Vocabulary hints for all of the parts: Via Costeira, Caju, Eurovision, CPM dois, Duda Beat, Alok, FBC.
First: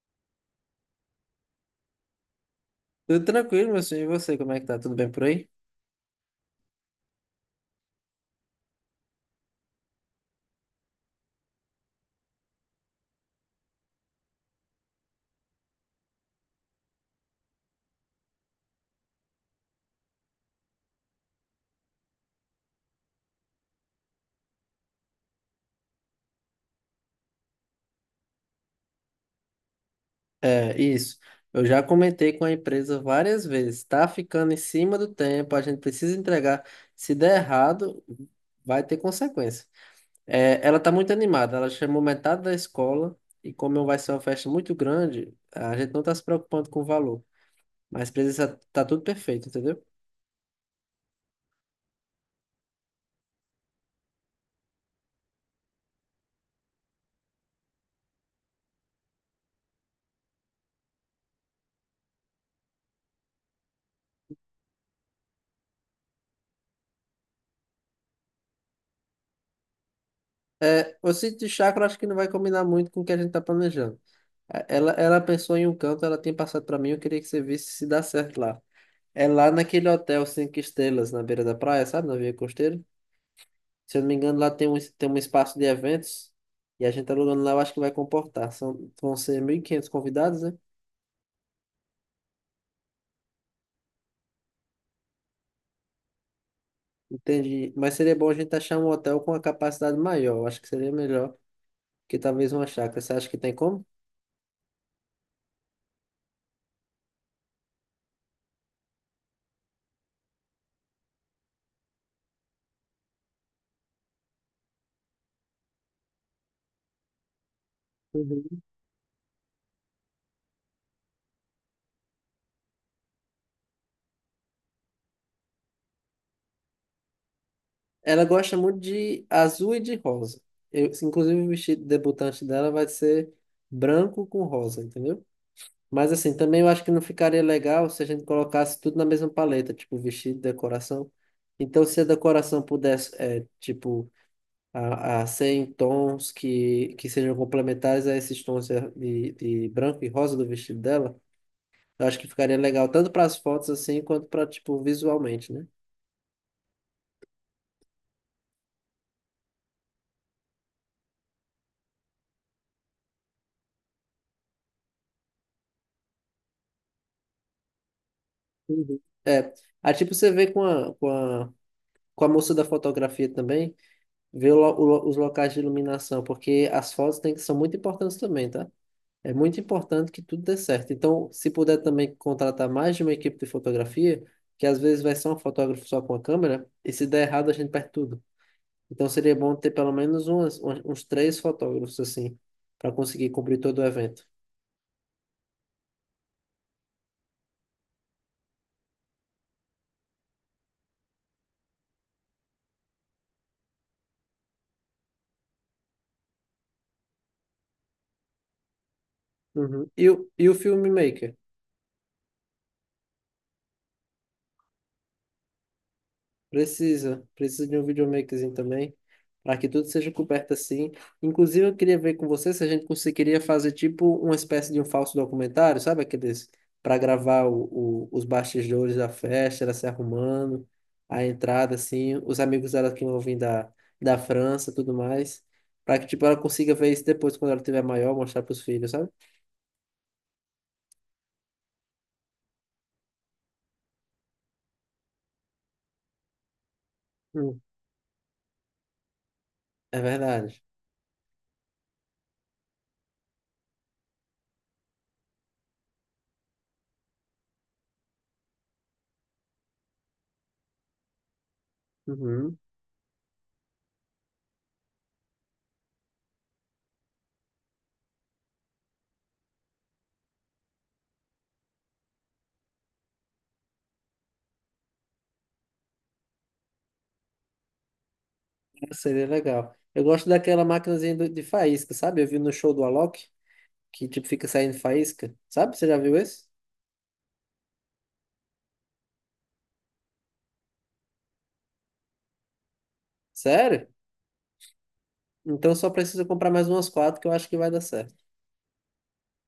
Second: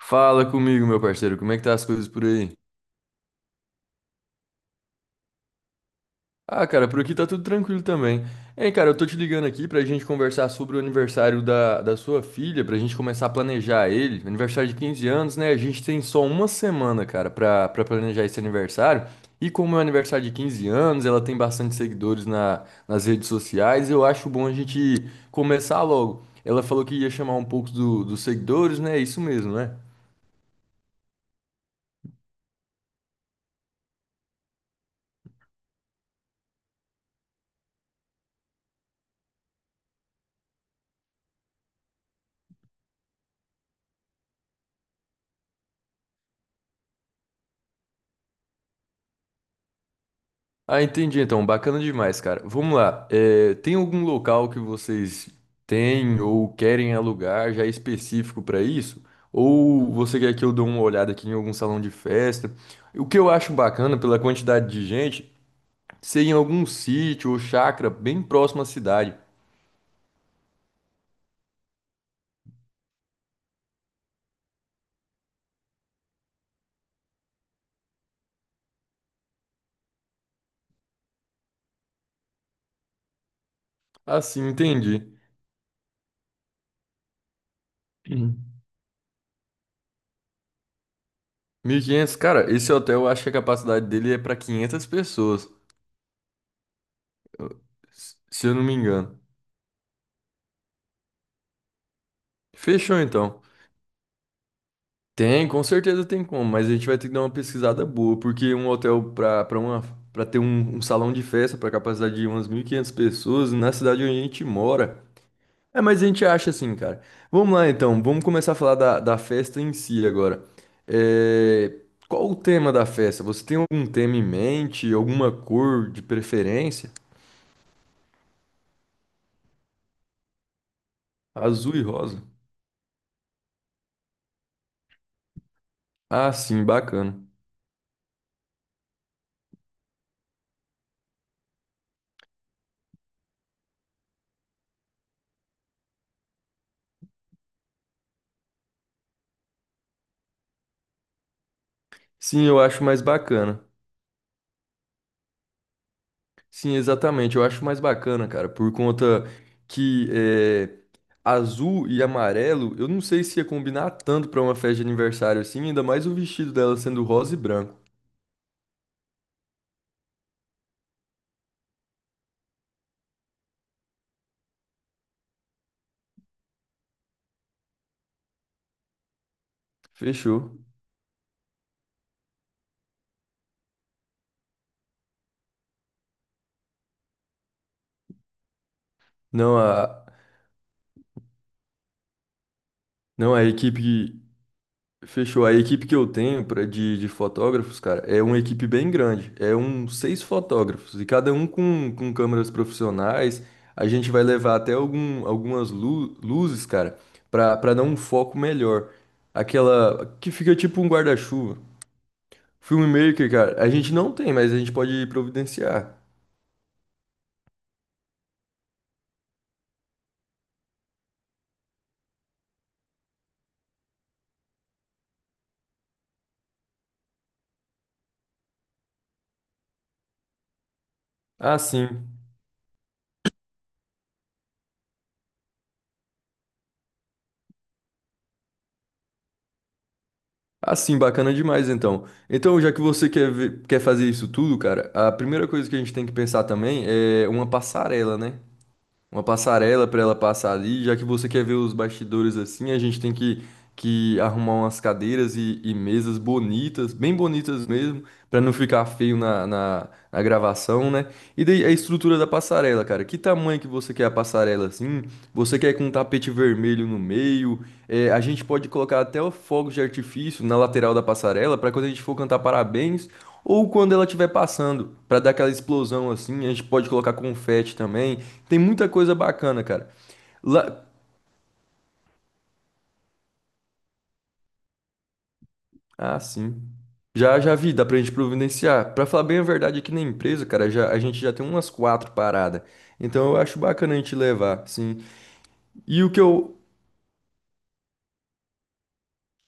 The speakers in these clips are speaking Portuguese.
Fala comigo, meu parceiro, como é que tá as coisas por aí? Tudo tranquilo, meu senhor. E você, como é que tá? Tudo bem por aí? Ah, cara, por aqui tá tudo tranquilo também. Hein, cara, eu tô te ligando aqui pra gente conversar sobre o aniversário da sua filha, pra gente começar a planejar ele. Aniversário de 15 anos, né? A gente tem só uma semana, cara, pra planejar esse aniversário. E como é um aniversário de 15 anos, ela tem bastante seguidores nas redes sociais, eu acho bom a gente começar logo. Ela falou que ia chamar um pouco dos seguidores, né? Isso mesmo, né? É, isso. Eu já comentei com a empresa várias vezes. Tá ficando em cima do tempo, a gente precisa entregar. Se der errado, vai ter consequência. É, ela tá muito animada. Ela chamou metade da escola e como vai ser uma festa muito grande, a gente não tá se preocupando com o valor. Mas precisa tá tudo perfeito, entendeu? Ah, entendi então. Bacana demais, cara. Vamos lá. Tem algum local que vocês têm ou querem alugar já específico para isso? Ou você quer que eu dê uma olhada aqui em algum salão de festa? O que eu acho bacana pela quantidade de gente, ser em algum sítio ou chácara bem próximo à cidade. É, o sítio de chácara eu acho que não vai combinar muito com o que a gente tá planejando. É, Ela pensou em um canto, ela tem passado para mim, eu queria que você visse se dá certo lá. É lá naquele hotel cinco estrelas na beira da praia, sabe? Na Via Costeira. Se eu não me engano, Assim, lá tem entendi. um espaço de eventos e a gente alugando lá, eu acho que vai comportar. Uhum. Vão ser 1.500 convidados, né? Mil e quinhentos, cara, esse hotel eu acho que a capacidade dele é para 500 pessoas, eu- Entendi. Mas seria bom a se gente eu não me achar um engano. hotel com uma capacidade maior. Eu acho que seria melhor que talvez uma chácara. Fechou Você acha que então. tem como? Tem, com certeza tem como, mas a gente vai ter que dar uma pesquisada boa, porque um hotel para uma para ter um salão de festa para capacidade de umas 1.500 pessoas na cidade onde a gente mora. É, mas a gente acha assim, cara. Vamos lá então, vamos começar a Uhum. falar da festa em si agora. É, qual o tema da festa? Você tem algum tema em mente, alguma cor de preferência? Ela gosta muito de azul e de rosa. Inclusive, o Azul e vestido rosa. debutante dela vai ser branco com rosa, entendeu? Mas Ah, assim, também sim, eu acho que não bacana. ficaria legal se a gente colocasse tudo na mesma paleta, tipo vestido, decoração. Então, se a decoração pudesse, tipo, a ser em tons que sejam complementares a esses tons de branco e rosa do vestido dela, eu acho que Sim, ficaria eu acho legal mais tanto para as bacana. fotos assim, quanto para, tipo, visualmente, né? Sim, exatamente. Eu acho mais bacana, cara, por conta que é, azul e amarelo, eu não sei se ia combinar tanto pra uma festa de aniversário assim, ainda mais o vestido dela sendo rosa e branco. Uhum. É, aí tipo você vê com a moça da fotografia também, vê os locais de iluminação, porque as fotos tem, são muito importantes também, tá? É muito importante que tudo dê Fechou. certo. Então, se puder também contratar mais de uma equipe de fotografia, que às vezes vai ser um fotógrafo só com a câmera, e se der errado, a gente perde tudo. Então, seria bom Não, ter pelo a, menos umas, uns uns três fotógrafos, assim, para conseguir não, a cobrir todo o equipe. evento. Fechou. A equipe que eu tenho pra, de fotógrafos, cara, é uma equipe bem grande. É uns 6 fotógrafos, e cada um com câmeras profissionais. A gente vai levar até algum, algumas luzes, cara, pra dar um foco melhor. Uhum. E o, Aquela que e o fica tipo um filmmaker? guarda-chuva. Filmmaker, cara, a gente não tem, mas a gente pode providenciar. Precisa de um videomakerzinho também, para que tudo seja coberto assim. Inclusive, eu queria ver com você se a gente conseguiria fazer tipo uma espécie de um falso documentário, sabe? Aqueles para gravar os bastidores da festa, ela se arrumando, a Ah, entrada, sim. assim, os amigos dela que vão vir da França, tudo mais, para que tipo ela consiga ver isso depois quando ela tiver maior, mostrar para os filhos, sabe? Ah, sim, bacana demais, então. Então, já que você quer fazer isso tudo, cara, a primeira coisa que a gente tem que pensar também é uma Hum, passarela, né? Uma passarela É para ela passar verdade. ali, já que você quer ver os bastidores assim, a gente tem que arrumar umas cadeiras e mesas bonitas, bem bonitas mesmo, para não ficar feio na gravação, né? E daí a estrutura da Uhum, passarela, cara, que tamanho que você quer a passarela assim? Você quer com um tapete vermelho no meio? É, a gente pode colocar até o fogo de artifício na lateral da passarela para quando a gente for cantar parabéns ou quando ela estiver passando, para dar aquela explosão assim. A gente pode colocar confete também. Tem muita coisa seria bacana, legal. cara. Eu gosto daquela Lá... maquinazinha de faísca, sabe? Eu vi no show do Alok, que tipo fica saindo faísca. Sabe? Você já viu Ah, esse? sim. Já vi, dá pra gente providenciar. Pra falar bem a verdade, aqui na empresa, cara, já, a gente já tem umas quatro paradas. Então eu acho Sério? bacana a gente levar, sim. Então só E o que precisa comprar eu. mais umas quatro que eu acho que vai dar certo.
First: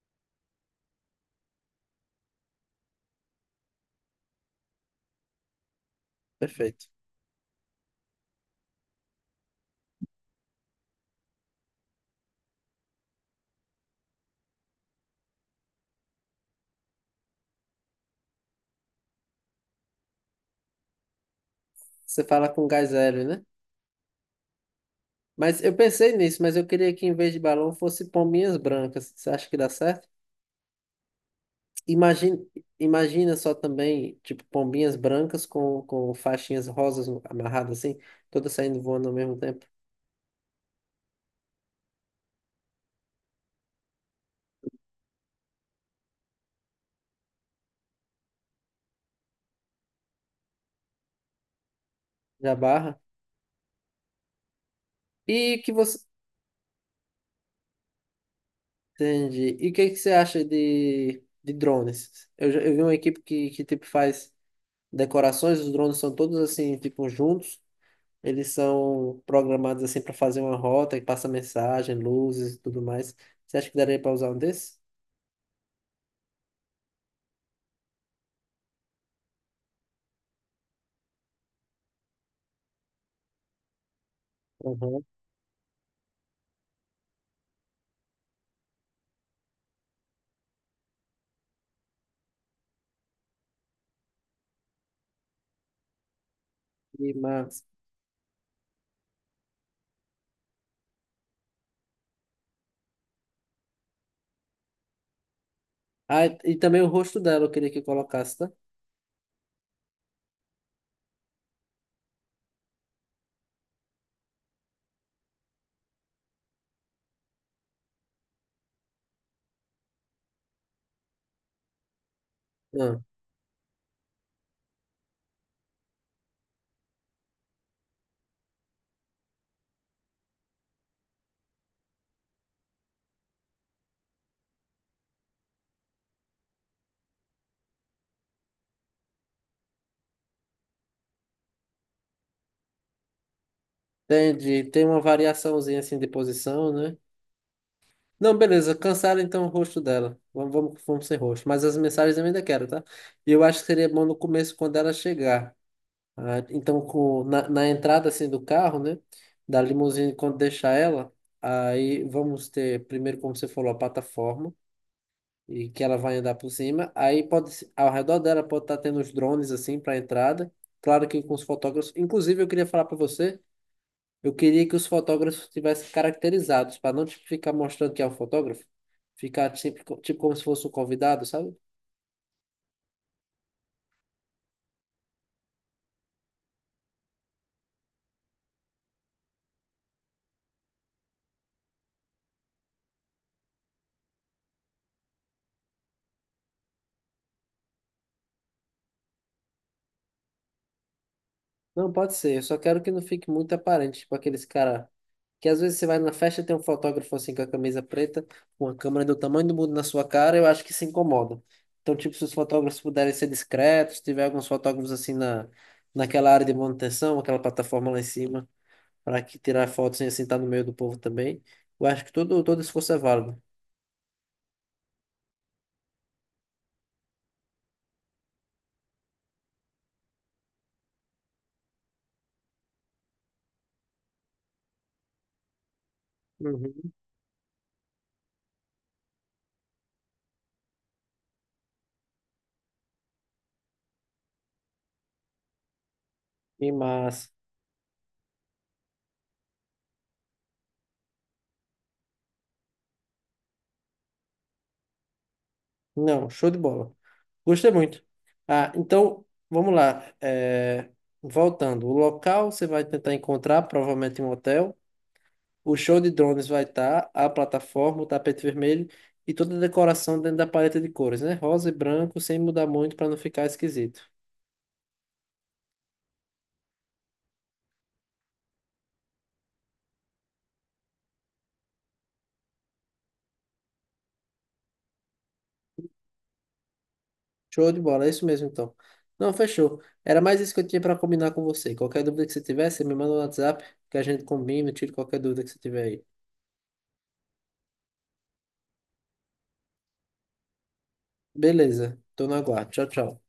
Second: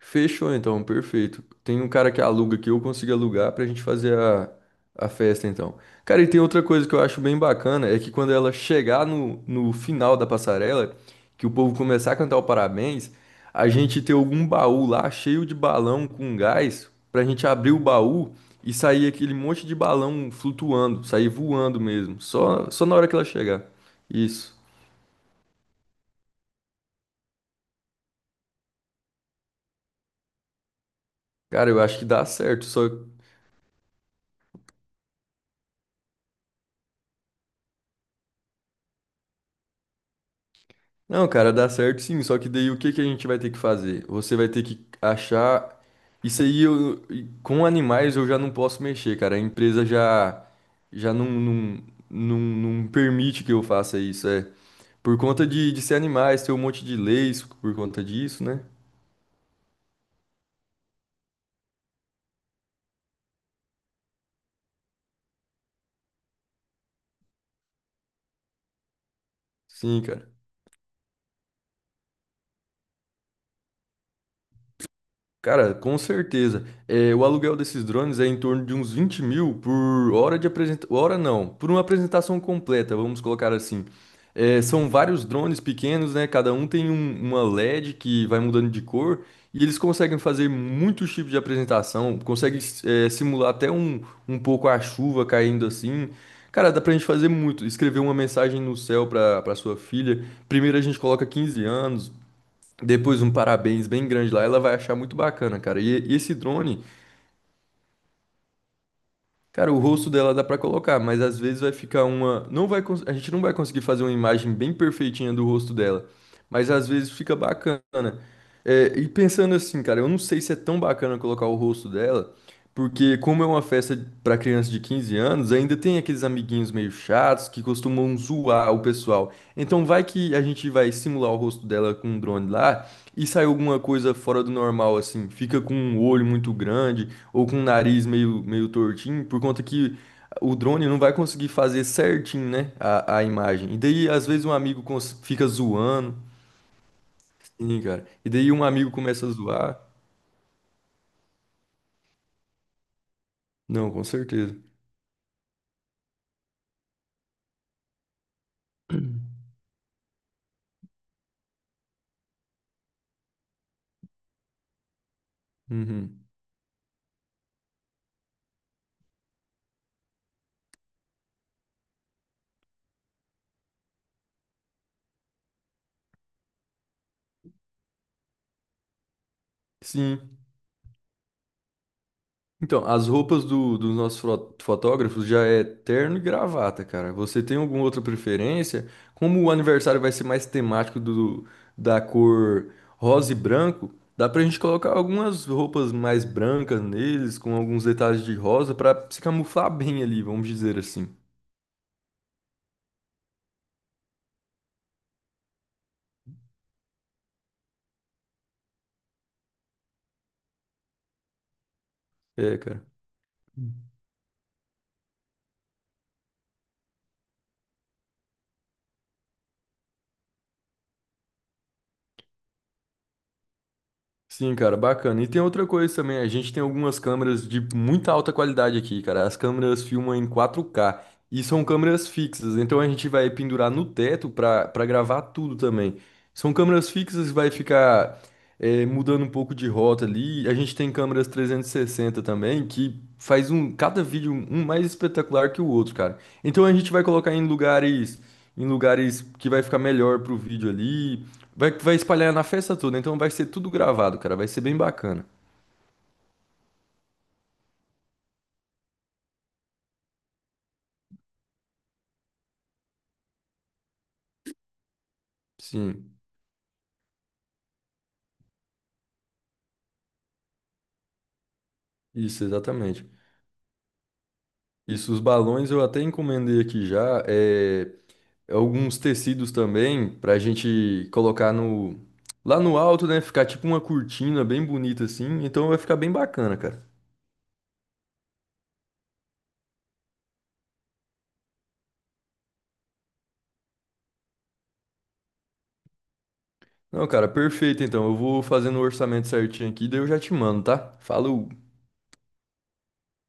Fechou então, perfeito. Tem um cara que aluga que eu consigo alugar pra gente fazer a festa então. Cara, e tem outra Perfeito. coisa que eu acho bem bacana, é que quando ela chegar no final da passarela, que o povo começar a cantar o parabéns, a gente ter algum baú lá cheio de balão com gás, pra gente abrir o baú e sair aquele monte de balão flutuando, sair voando mesmo, Você fala com só gás na hora que ela hélio, né? chegar. Isso. Mas eu pensei nisso, mas eu queria que em vez de balão fosse pombinhas brancas. Você acha que dá certo? Cara, eu acho que dá Imagina, certo, só. imagina só também, tipo, pombinhas brancas com faixinhas rosas amarradas assim, todas saindo voando ao mesmo tempo. Não, cara, dá certo sim, só que daí o que que a gente vai ter que fazer? Você vai ter que achar. Isso aí eu, e com animais eu já não posso mexer, cara. A empresa já já Já não barra. permite que eu faça isso, é. Por conta E que de ser você. animais, ter um monte de leis por conta disso, né? Entendi. E o que que você acha de drones? Eu vi uma equipe que tipo faz decorações, os drones são todos assim, tipo, juntos. Eles são programados assim Sim, para cara. fazer uma rota que passa mensagem, luzes e tudo mais. Você acha que daria para usar um desses? Cara, com certeza. É, o aluguel desses drones é em torno de uns 20 mil por hora de apresentação. Hora não, por uma apresentação completa, vamos colocar assim. É, são Uhum. vários drones pequenos, né? Cada um tem uma LED que vai mudando de cor e eles conseguem fazer muitos tipos de apresentação, conseguem, é, simular até um, um pouco a chuva caindo assim. Cara, dá pra gente E, fazer mas... muito. Escrever uma mensagem no céu pra, pra sua filha. Primeiro a gente coloca 15 anos, depois um parabéns bem grande lá, ela vai achar muito bacana, cara. E Ah, esse e também drone, o rosto dela eu queria que colocasse, tá? cara, o rosto dela dá pra colocar, mas às vezes vai ficar uma, não vai, a gente não vai conseguir fazer uma imagem bem perfeitinha do rosto dela, mas às vezes fica bacana. É, e pensando assim, cara, eu não sei se é tão bacana colocar o rosto dela, Ah, porque como é uma festa pra criança de 15 anos, ainda tem aqueles amiguinhos meio chatos que costumam zoar o pessoal. Então vai que a gente vai simular o rosto dela com um drone lá. E sai alguma coisa fora do normal, assim? Fica com um olho muito grande ou com um nariz meio tortinho, por conta que o drone não vai conseguir fazer certinho, né? A imagem. E daí, às vezes, um entendi. amigo Tem uma fica variaçãozinha assim de zoando. posição, né? Sim, cara. E Não, daí, um beleza. amigo Cancela começa a então o rosto zoar. dela. Vamos, vamos, vamos sem rosto. Mas as mensagens eu ainda quero, tá? E eu acho que seria Não, com bom no começo, certeza. quando ela chegar. Ah, então, na entrada assim do carro, né? Da limusine, quando deixar ela, aí vamos ter, primeiro, como você falou, a plataforma, e que ela vai Uhum. andar por cima. Aí pode, ao redor dela pode estar tendo os drones assim para entrada. Claro que com os fotógrafos. Inclusive, eu queria falar para você, eu queria que os fotógrafos tivessem caracterizados, para não tipo, ficar mostrando que é um fotógrafo, ficar tipo, tipo como Sim. se fosse um convidado, sabe? Então, as roupas dos nossos fotógrafos já é terno e gravata, cara. Você tem alguma outra preferência? Como o aniversário vai ser mais temático do, da cor rosa e branco, dá pra gente colocar algumas roupas mais brancas neles, com alguns detalhes de rosa, pra se camuflar bem ali, vamos dizer assim. Não, pode ser. Eu só quero que não fique muito aparente, tipo aqueles cara que às vezes você vai na festa e tem um fotógrafo assim com a camisa preta, com a câmera do tamanho do mundo na sua cara, eu acho que se incomoda. Então, tipo, se os É, fotógrafos cara. puderem ser discretos, se tiver alguns fotógrafos assim naquela área de manutenção, aquela plataforma lá em cima, para que tirar fotos sem assim estar no meio do povo também, eu acho que todo esforço é válido. Sim, cara, bacana. E tem outra coisa também, a gente tem algumas câmeras de muita alta qualidade aqui, cara. As câmeras filmam em 4K e são câmeras fixas, então a gente vai pendurar no teto para gravar tudo também. São câmeras Uhum. fixas, vai ficar é, mudando um pouco de rota ali, a gente tem câmeras 360 também, que faz um cada vídeo um mais espetacular que o outro, cara. Então E a gente vai massa. colocar em lugares que vai ficar melhor pro vídeo ali, vai espalhar na festa toda, então vai ser tudo gravado, cara, vai ser bem bacana. Não, show de bola. Gostei muito. Ah, então, vamos lá. Voltando, o local você vai tentar encontrar, provavelmente em um hotel. O show de Sim, drones vai estar, a plataforma, o tapete vermelho e toda a decoração dentro da paleta de cores, né? Rosa e branco, sem isso mudar muito exatamente. para não ficar esquisito. Isso, os balões eu até encomendei aqui já, É, alguns tecidos também pra gente colocar no lá no alto, né? Ficar tipo uma cortina bem bonita assim. Então vai ficar bem bacana, cara. Show de bola, é isso mesmo então. Não, fechou. Era mais isso que eu tinha para combinar com você. Qualquer dúvida que você tiver, você me manda no WhatsApp, que a gente combina, tira qualquer dúvida que você tiver aí. Não, cara, perfeito. Então eu vou fazendo o orçamento certinho aqui, daí eu já te mando, tá? Falou. Beleza, tô no aguardo. Tchau, tchau.